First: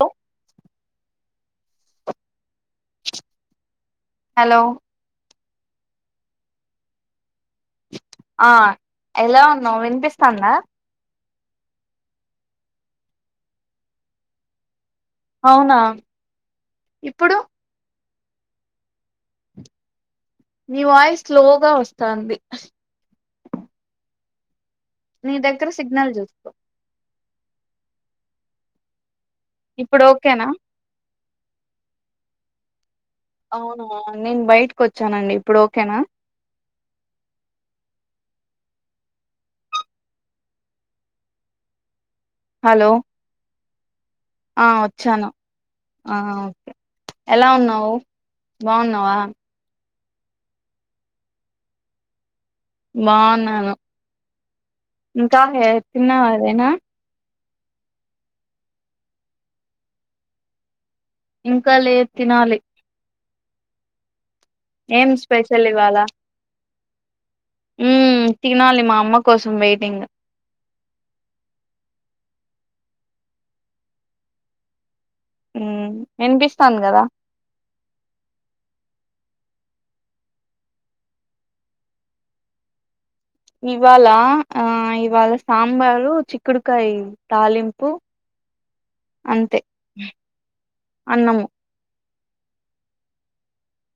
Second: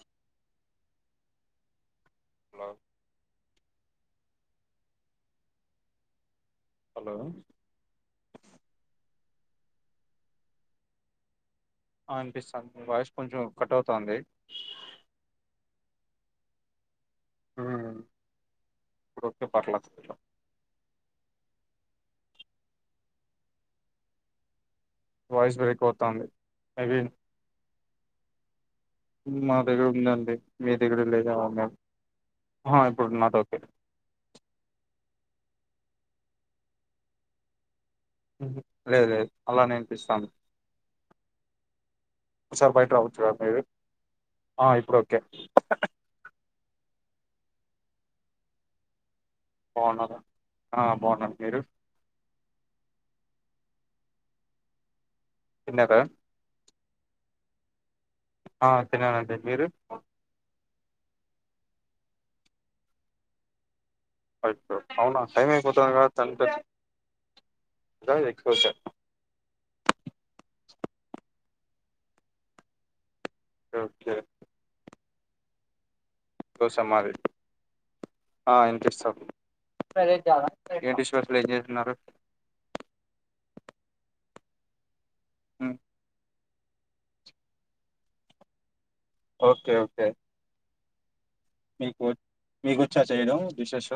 Hello hello hello hello ఆ ఎలా ఉన్నావు వినిపిస్తాందా ఆ అనిపిస్తుంది వాయస్ కొంచెం కట్ అవుతుంది అవునా ఇప్పుడు ఇప్పుడుకే పర్లే చ మీ వాయిస్ స్లోగా వస్తాంది నీ వాయిస్ దగ్గర బ్రేక్ సిగ్నల్ అవుతుంది చూసుకో మేబీ మా దగ్గర ఇప్పుడు ఉందండి ఓకేనా మీ దగ్గర లేదవ మేము అ అవును నేన్ బయట్క చనండి ఇప్పుడు ఓకేనా లేదు లేదు అలా నేర్పిస్తా ఓసారి హలో బయటికి రావచ్చా మే బి ఆ వచ్చాను ఆ ఓకే ఎలా ఉన్నావు బావున్నావా బావున్నారా ఆ బాగున్నా మీరు బావున్నాను ఇంకా హే తిన్నారా తిన్నావా వదిన ఆ తిననండి మీరు ఇంకా లేదు తినాలి అయ్యో, ఏం అవునా టైం స్పెషల్ అయిపోతుంది ఇవ్వాల కదా తండ్రిగా ఎగ్ దోశ తినాలి ఉ మా అమ్మ కోసం వెయిటింగ్ ఓకే ఉమ్ దోస వినిపిస్తాంది కదా మాది వినిపిస్తోంది ఏ విశ్వాసులు ఏం చేస్తున్నారు ఇవాలా ఆ ఇ వాళ్ళ సాంబారు చి చిక్కుడుకాయ్ తాలింపు అంతే ఓకే ఓకే అన్నము మీకుచ్చ చేయడం విశ్వేష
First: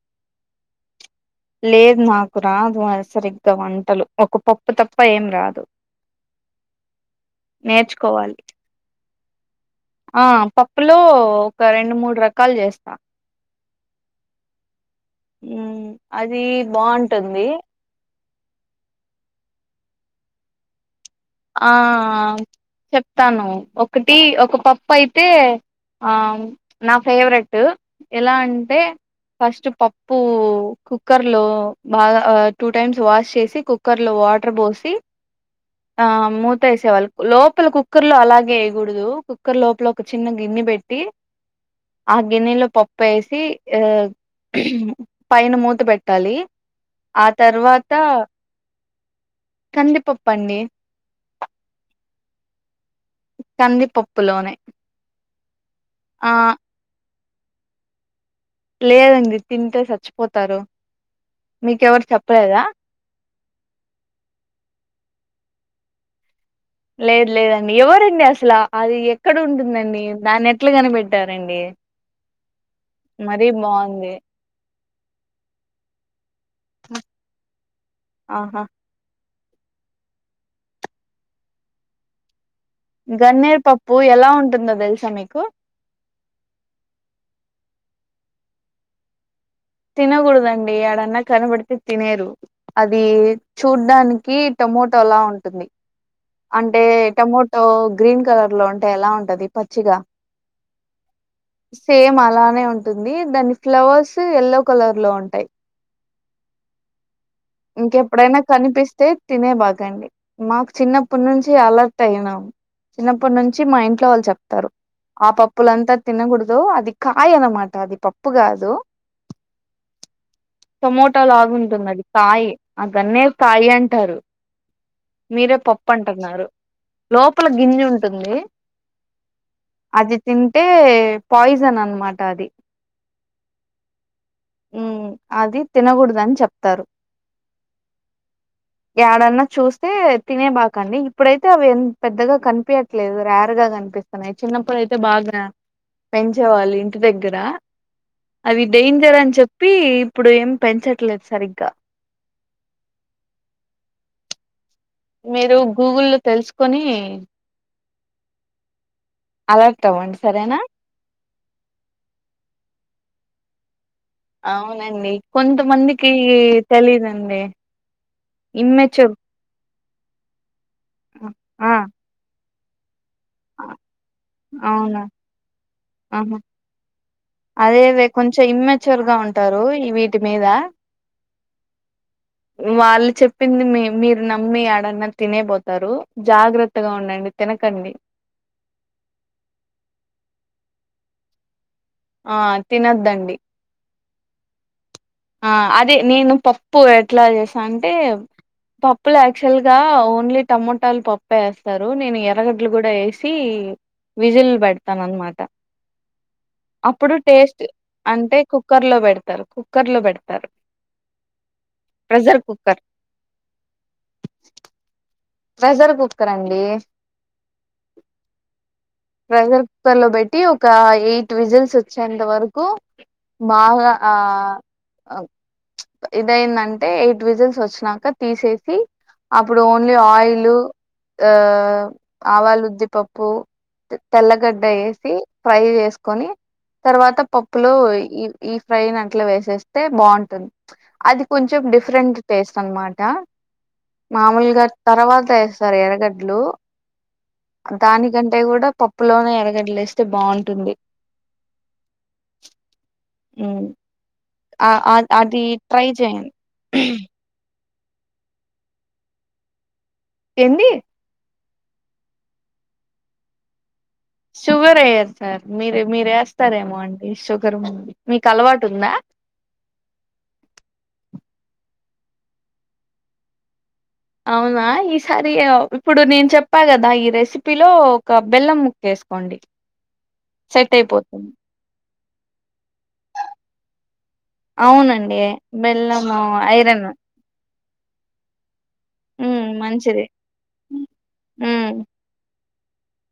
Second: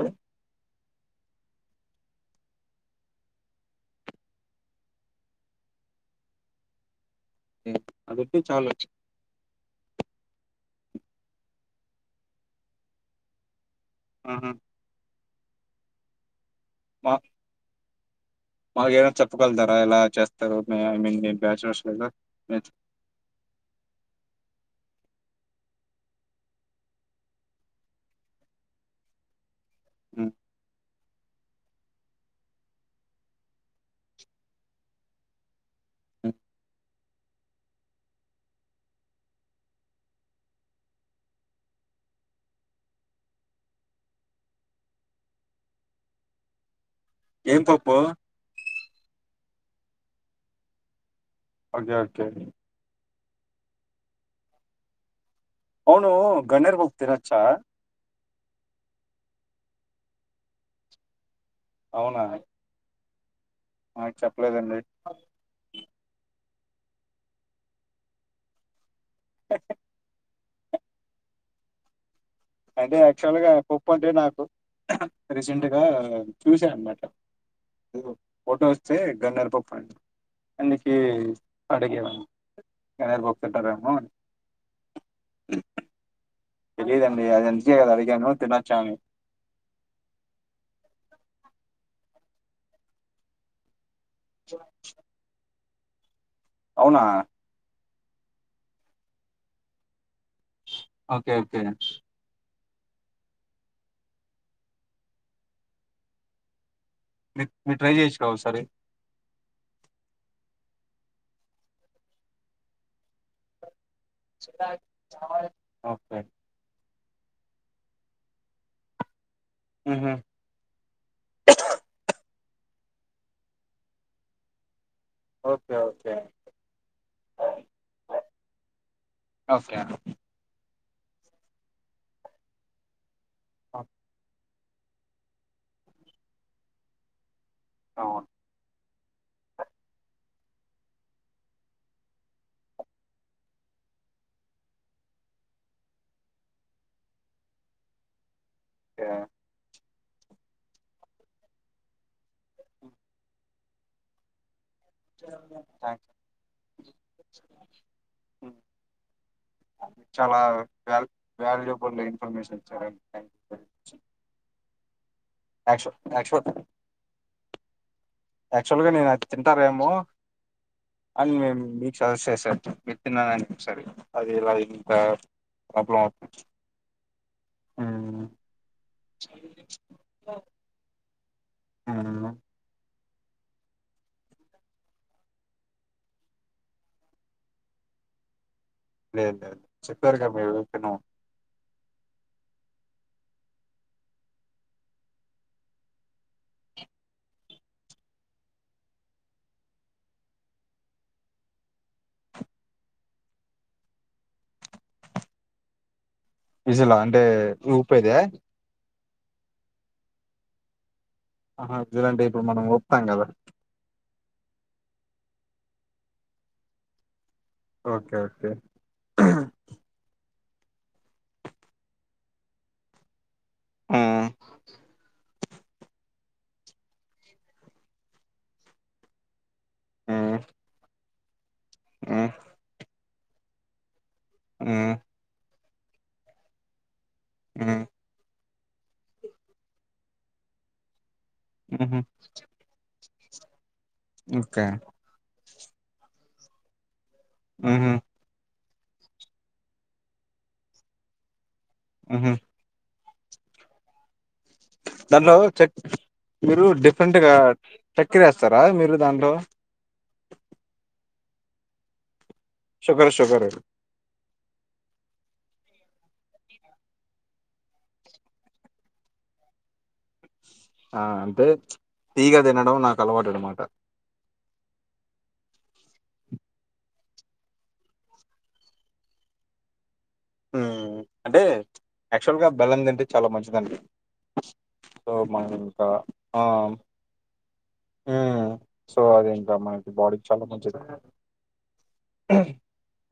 లేదు నాకు రాదు అ సరిగ్గా వంటలు ఒక పప్పు తప్ప ఏం రాదు నేర్చుకోవాలి అందుకే చాలచ్చు ఆ పప్పులో ఒక రెండు మూడు రకాలు చేస్తా ఉహు ఉ అది బాగుంటుంది మాగ ఏమనా చెప్పగలుతారా ఎలా చేస్తారు ఐ మీన్ మీ ఆ బ్యాచలర్స్ కదా చెప్తాను ఒకటి ఒక పప్పు అయితే ఆ నా ఫేవరెట్ ఎలా అంటే ఫస్ట్ పప్పు కుక్కర్ లో బాగా టూ టైమ్ వాష్ చేసి కుక్కర్ లో వాటర్ పోసి ఆ మూత వేసేవాళ్ళు లోపల కుక్కర్ లో అలాగే వేయకూడదు కుక్కర్ లోపల ఒక చిన్న గిన్నె పెట్టి ఆ గిన్నెలో పప్పు వేసి పైన మూత పెట్టాలి ఆ ఏం తర్వాత పప్పు కందిీపప్ప అండి ఓకే ఓకే కందిపప్పులోనే అవును ఆ గన్నేరు పప్పు తినర్ చ లేదండి తింటే చచ్చిపోతారు మీకెవరు చెప్పలేదా నాక్ చెప్పలేదండి లేదు లేదండి ఎవరండి అసలు అది ఎక్కడ ఉంటుందండి దానిక్ ఎట్లా కనిపెట్టారండి అంటే యాక్చువల్ మరీ గా పప్పు అంటే బాగుంది నాకు రీసెంట్గా చూసా అన్నమాట ఆహా ఫోటో వస్తే గన్నర్ పప్పండి అందుక అడిగేవాడి గన్నేరు పప్పు ఎలా ఉంటుందో తెలుసా మీకు తెలిదండి అది అంతకే కదా అడిగాను తినొచ్చా అను తినకూడదండి యాడన్నా కనబడితే తినేరు అది చూడ్డానికి ి టొమోటోలా ఉంటుంది అంటే అవునా టమోటో గ్రీన్ కలర్ లో ఉంటే ఎలా ఉంటది పచ్చిగా ఓకే ఓకే సేమ్ అలానే ఉంది ఉంటుంది దాని ఫ్లవర్స్ ఎల్లో కలర్ లో ఉంటాయి మీరు మీరు ట్రై చేసిరా ఇంకెప్పుడైనా ఒకసారి కనిపిస్తే తినే బాగండి మాకు చిన్నప్పటి నుంచి అలర్ట్ అయినాం చిన్నప్పటి నుంచి మా ఇట్ ఇంట్లో వాళ్ళు చెప్తారు ఆ పప్పులంతా ఓకే తినకూడదు అది కాయ అనమాట అది పప్పు కాదు ఉహు టమోటా లాగుంటుంది అది కాయి ఆ గన్నేరు కాయి అంటారు మీరే ఓకే పప్పు ఓకే అంటున్నారు లోపల గింజ ఉంటుంది ఓకే అది తింటే టె పాయిజన్ అనమాటది ఓకే ఉమ్ అది తినకూడదని చెప్తారు అవును ఎడన్నా చూస్తే తినే బాకండి ఇప్పుడైతే అవి పెద్దగా కనిపయట్లేదు రేర్ గా కనిపిస్తున్నాయి చిన్నప్పుడుయితే బాగా పెంచేవాళ్ళు ఇంటి దగ్గర అవి డేంజర్ అని చెప్పి ఇప్పుడు ఏం పెంచట్లేదు సరిగ్గా మీరు థ్యాంక్స్ గూగుల్లో తెలుసుకొని హ అలర్ట్ అవ్వండి చాలా సరేనా వ వాల్యబుల్ ఇన్ఫర్మేషన్ ఈచరుండి థ్యాంక్ యు అవునండి యాక్చువల్ కొంతమందికి తెలిదండి తొమ్మిది ఎనక్ తింటారేమో అ మే ఆ మీకు సజెస్ట్ చేసాం చెప్ప తన్నద అనిపిస్తుంది అది ఇలా ఇంకా అవునా క్లాత్ అదే అదే కొంచెం ఇమ్మచ్యూర్ గా ఉంటారు ఈ వీటి మీద మ్మ్. వళ్ చెప్పింది మీ మీరు నమ్మి ఆడన్నా తినే పోతారు జాగ్రత్తగా ఉండండి తినకండి లే లే చెప్పారుగా మీరు తినం ఆ తినద్దండి ఆ అదే నేను పప్పు ఎట్లా చేసా అంటే పప్పులో యాక్చువల్గా ఓన్లీ టమోటాలు పప్పుే వేస్తారు నేను ఎరగడ్లు కూడా వేసి విజిలు పెడతాను అనమాట విజిలా అప్పుడు అంటే టేస్ట్ ఊపేదే అంటే కుక్కర్ లో పెడత తరకు క్కర్లో పెడతారు ప్రెషర్ అంటే ఇప్పుడు మనం ఒప్తాం కదా ప్రెజర్ కుక్కర్ అండి ఓకే ఓకే ప్రెషర్ కుక్కర్ లో పెట్టి ఒక ఎయిట్ విజిల్స్ వచ్చేంత వరకు బాగా ఆ ఇదైందంటే ఎయిట్ విజన్స్ వచ్చినాక తీసేసి అప్పుడు ఆ ఆ ఆయిల్ యు ఆ ఆ ఆవాలు ఉద్య పప్ప తెల్లగడ్డ వేసి ఫ్రై చేసుకొని తర్వాత పప్పులో ఆ ఈ ఈ ఫ్రైని అట్లా వేసేస్తే బాగుంటుంది అది కొంచెం ఉహు డిఫరెంట్ టేస్ట్ అనమాట మామూలుగా ఓకే తర్వాత సార్ ఎరగడ్లు ఉహు దానికంటే కూడా పప్పులోనే ఎరగడలేస్తే బాగుంటుంది ఆహా అ దాంట్లో చె మీరు డిఫరెంట్గా చక్క్రియ వేస్తారా మీరు దాంట్లో ఎన్ని సుకర సుకర షుగర్ అయ్యారు సార్ మీరు మీరు వేస్తారేమో అండి షుగర్ ఉంది మీకు అలవాటు ఉందా ఆ అంతే తీగ తినడం నాకు అలవాటు అనమాట అవునా ఈసారి ఇప్పుడు నేను చెప్పా కదా ఈ రెసిపీలో ఒక బెల్లం ముక్కేసుకోండి సెట్ అయిపోతుంది అక్సోల్గా బెల్లందంటే చాలా మంచిదండి సో అవునండి మం ఇంకా బెల్లము ఆ ఐరన్ సో అది ఉమ్ ఇంకా మనకి మంచిది బాడీకి చాలా మంచిది ఉమ్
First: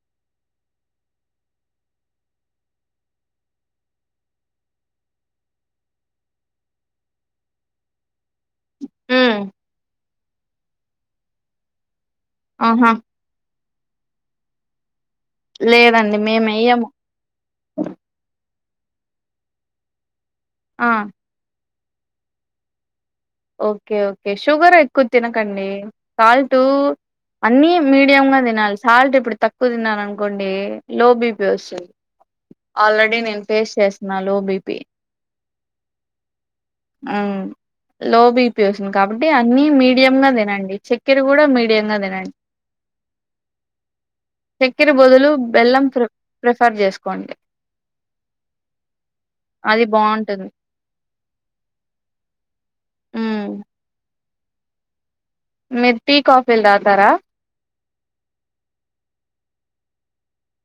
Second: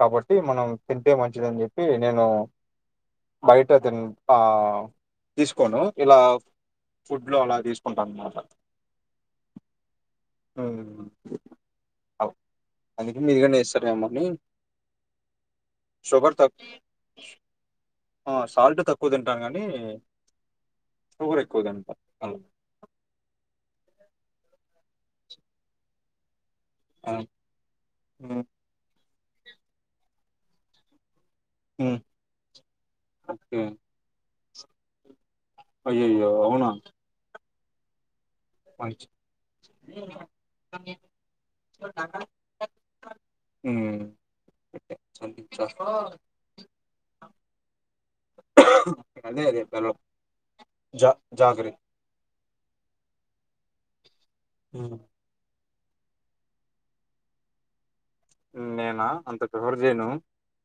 కాబట్టి మనం తింటే మంచిదని చెప్పి నేను బయట తను తీసుకోను ఇలా ఫుడ్లో అలా తీసుకుంటాను అన్నమాట హ ఆ ఆహా అందు మీది క రే అమ్మని లేదండి మేము వెయ్యము ఆ సాల్ట్ తక్కువ తింటాను కాని ఆ ఊర ఎక్కువదంప అవు ఓకే ఓకే షుగర్ ఎక్కువ తినకండి కాల్ట్ ఆ అన్ని మీడియ గా హ్మ్ తినాలి సాల్ట్ ఇప్పుడు తక్కువ తిన్నాను అనుకోండి లో బి వస్తుంది ఆల్రెడీ నేను ఓకే ఫేస్ చేస్తున్నాను లో బీపీ పే అయ్యయ్యో అవునా లో బీపీ వస్తుంది మంచి కాబట్టి అన్నీ మీడియంగా తినండి చెక్కెర కూడా మీడియంగా తినండి హ్మ్ చెక్కెర బదులు బెల్లం ప్రి ప్రిఫర్ చేసుకోండి అదే అదే అది బాగుంటుంది జా జాగ్రీ ఊ మీరు టీ కాఫీలు తాగుతారా నేనా అంత ప్రిఫర్ చేయను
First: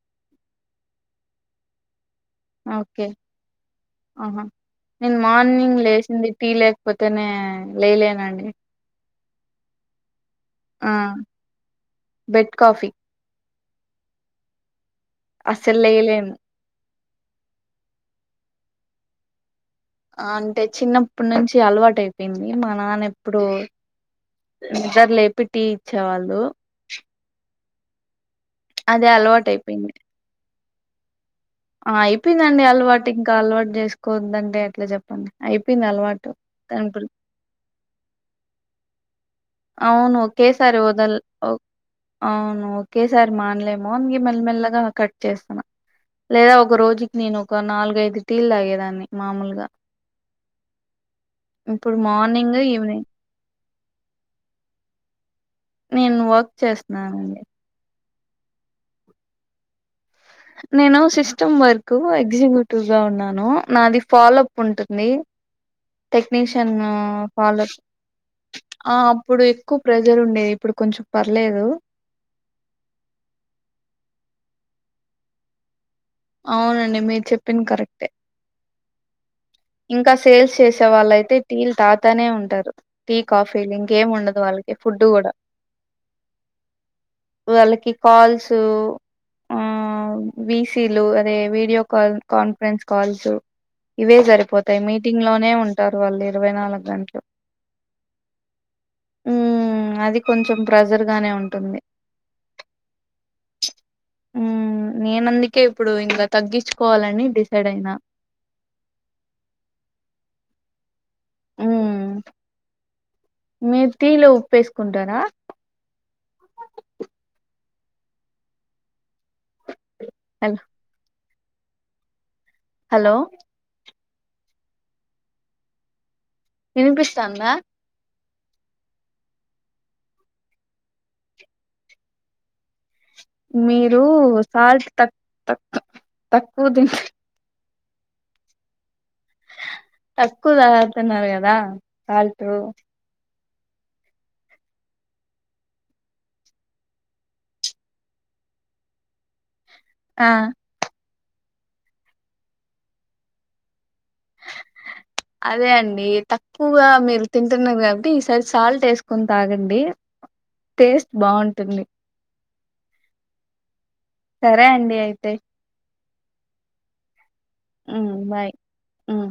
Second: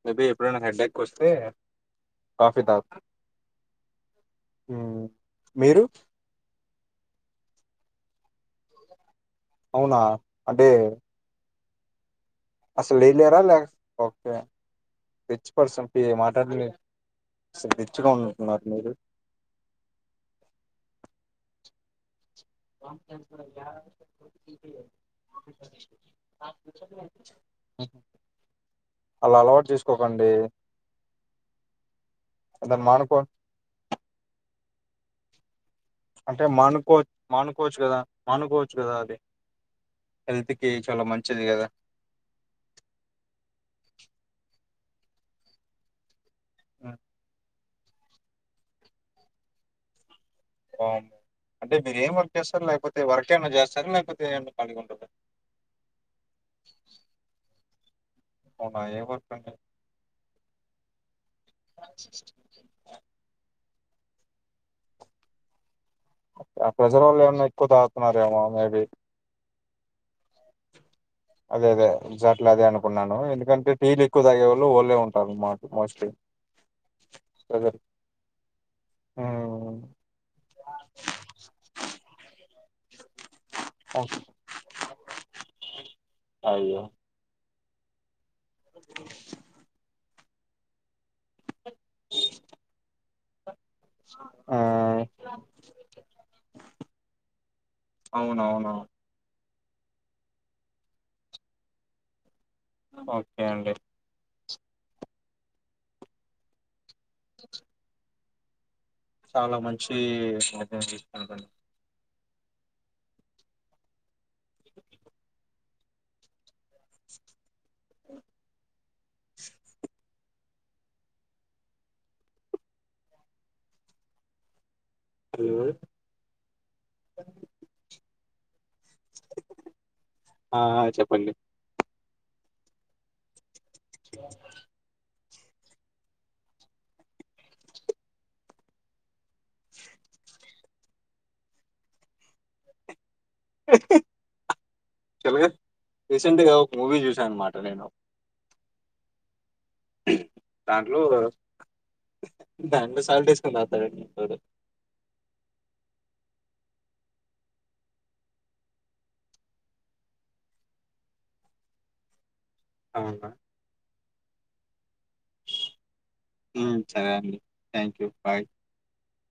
మే బి ఎప్పుడైనా హెడ్డెక్ వస్తే కాఫీ తాగు ఓకే ఆహా మ్మ్ నేను మీరు మార్నింగ్ లేసింది టీ లేకపోతేనే లేలేనండి అవునా అంటే బెడ్ కాఫీ అసలు లేయ లే రా లే ఓకే రిచ్ అస్సలు పర్సన్ కి ఈ లేయలేను మాటలని అసలు రిచ్ గా ఉన్నట్టుగా ఉన్నారు మీరు అంటే చిన్నప్పటి నుంచి అలవాటై పో [unintelligible] ఆ నిద్ర లేపి టీ ఇచ్చేవాళ్ళు అదే అలా అలవాటు అయిపోయింది చేసుకోకండి అయిపోయిందండి దాన్ని అలవాటు మానుకో ఇంకా అలవాటు చేసుకోవద్దంటే అట్లా చెప్పండి అయి అంటే మానుకో మానుకోవచ్చు కదా మానుకోవచ్చు కదా అది అవును ఒకే హెల్త్ కి సారి చాలా వదల్ మంచిది ఓ కదా అవును ఒకే సారి మాన్లేము అని మెల్ మెల్లగా కట్ చేస్తన్నా లేదా ఒక ఉమ్, రోజుకి నేను ఒక నాలుగైదు టీలు తాగేదాన్ని మామూలుగా అంటే ఇప్పుడు మీరు ఏం వర్క్ మార్నింగ్ చేస్తారు ఈవినింగ్ లేకపోతే వర్క్ ఏనా చేస్త చదువు లేకపోతే అంతే ఖాళిగ ఉంటుంది నేను వర్క్ చేస్తున్నానండి అవునా ఏవర్కండి నేను సిస్టమ్ వర్క్ ఎగ్జిక్యూటివ్ గా ఉన్నాను నాది ఫాలో అప్ ఉంటుంది ఆ టెక్నీషియన్ ప్రెజర్ వల్ల ఏమన్నా ఫాలో ఎక్కువ అప్ తాగుతున్నారేమో మేబీ ఆ అప్పుడు ప్ర అదే అదే జట్లా అదే అనుకున్నాను ఎందుకంటే టీలు ఎక్కువ తాగేవా వళ్లే ఉంటారు అన్నమాట అవునండి మీరు చెప్పిిన కరెక్టే ఇంకా సేల్స్ చేసే వాళ్ళుయితే టీల్ తాతానే ఉంటారు క కాఫీలు ఇంకేం ఉండదు వాళ్ళకి ఫుడ్ కూడా వాళ్ళకి కాల్స్ టిక్ ీలు అదే వీడియో కాల్ కాన్ఫరెన్స్ కాల్స్ ఇవే జరి ఆ ంగ్ ఉళ ఇ న గ అవునవును ఉ అది కొంచెం ప్రెజర్గానే ఉంటుంది ఓకే అండి నేన అందుకే ఇప్పుడు ఇంకా తగ్గించు కోవాలని డిసైడ్ అయినా చాలా మంచింది ఉమ్ మీరు తీలో ఉప్పేసుకుంటారా చిక్ అలా హలో అ వినిపిస్తాందా ఆ చెప్పండి మీరు సాల్ట్ తక్ తక్కు తక్కువ దం తక్కువ తాగుతున్నారు కదా సాల్ట్ చలగా రీసెంట్గా ఒక మూవీ చూసాను అనమాట నేను ఆ దాంట్లో దాంట్లో సాల్ట్ వేసుకుని తాగుతారా అదే అండి తక్కు ఎక్కువగా మీరు తింటున్నారు కాబట్టి ఈసారి సాల్ట్ వేసుకొని తాగండి టేస్ట్ బాగుంటుంది అవునుమా సరే అండి అయితే హ సరే అండి థ్యాంక్ యూ బాయ్ ఉమ్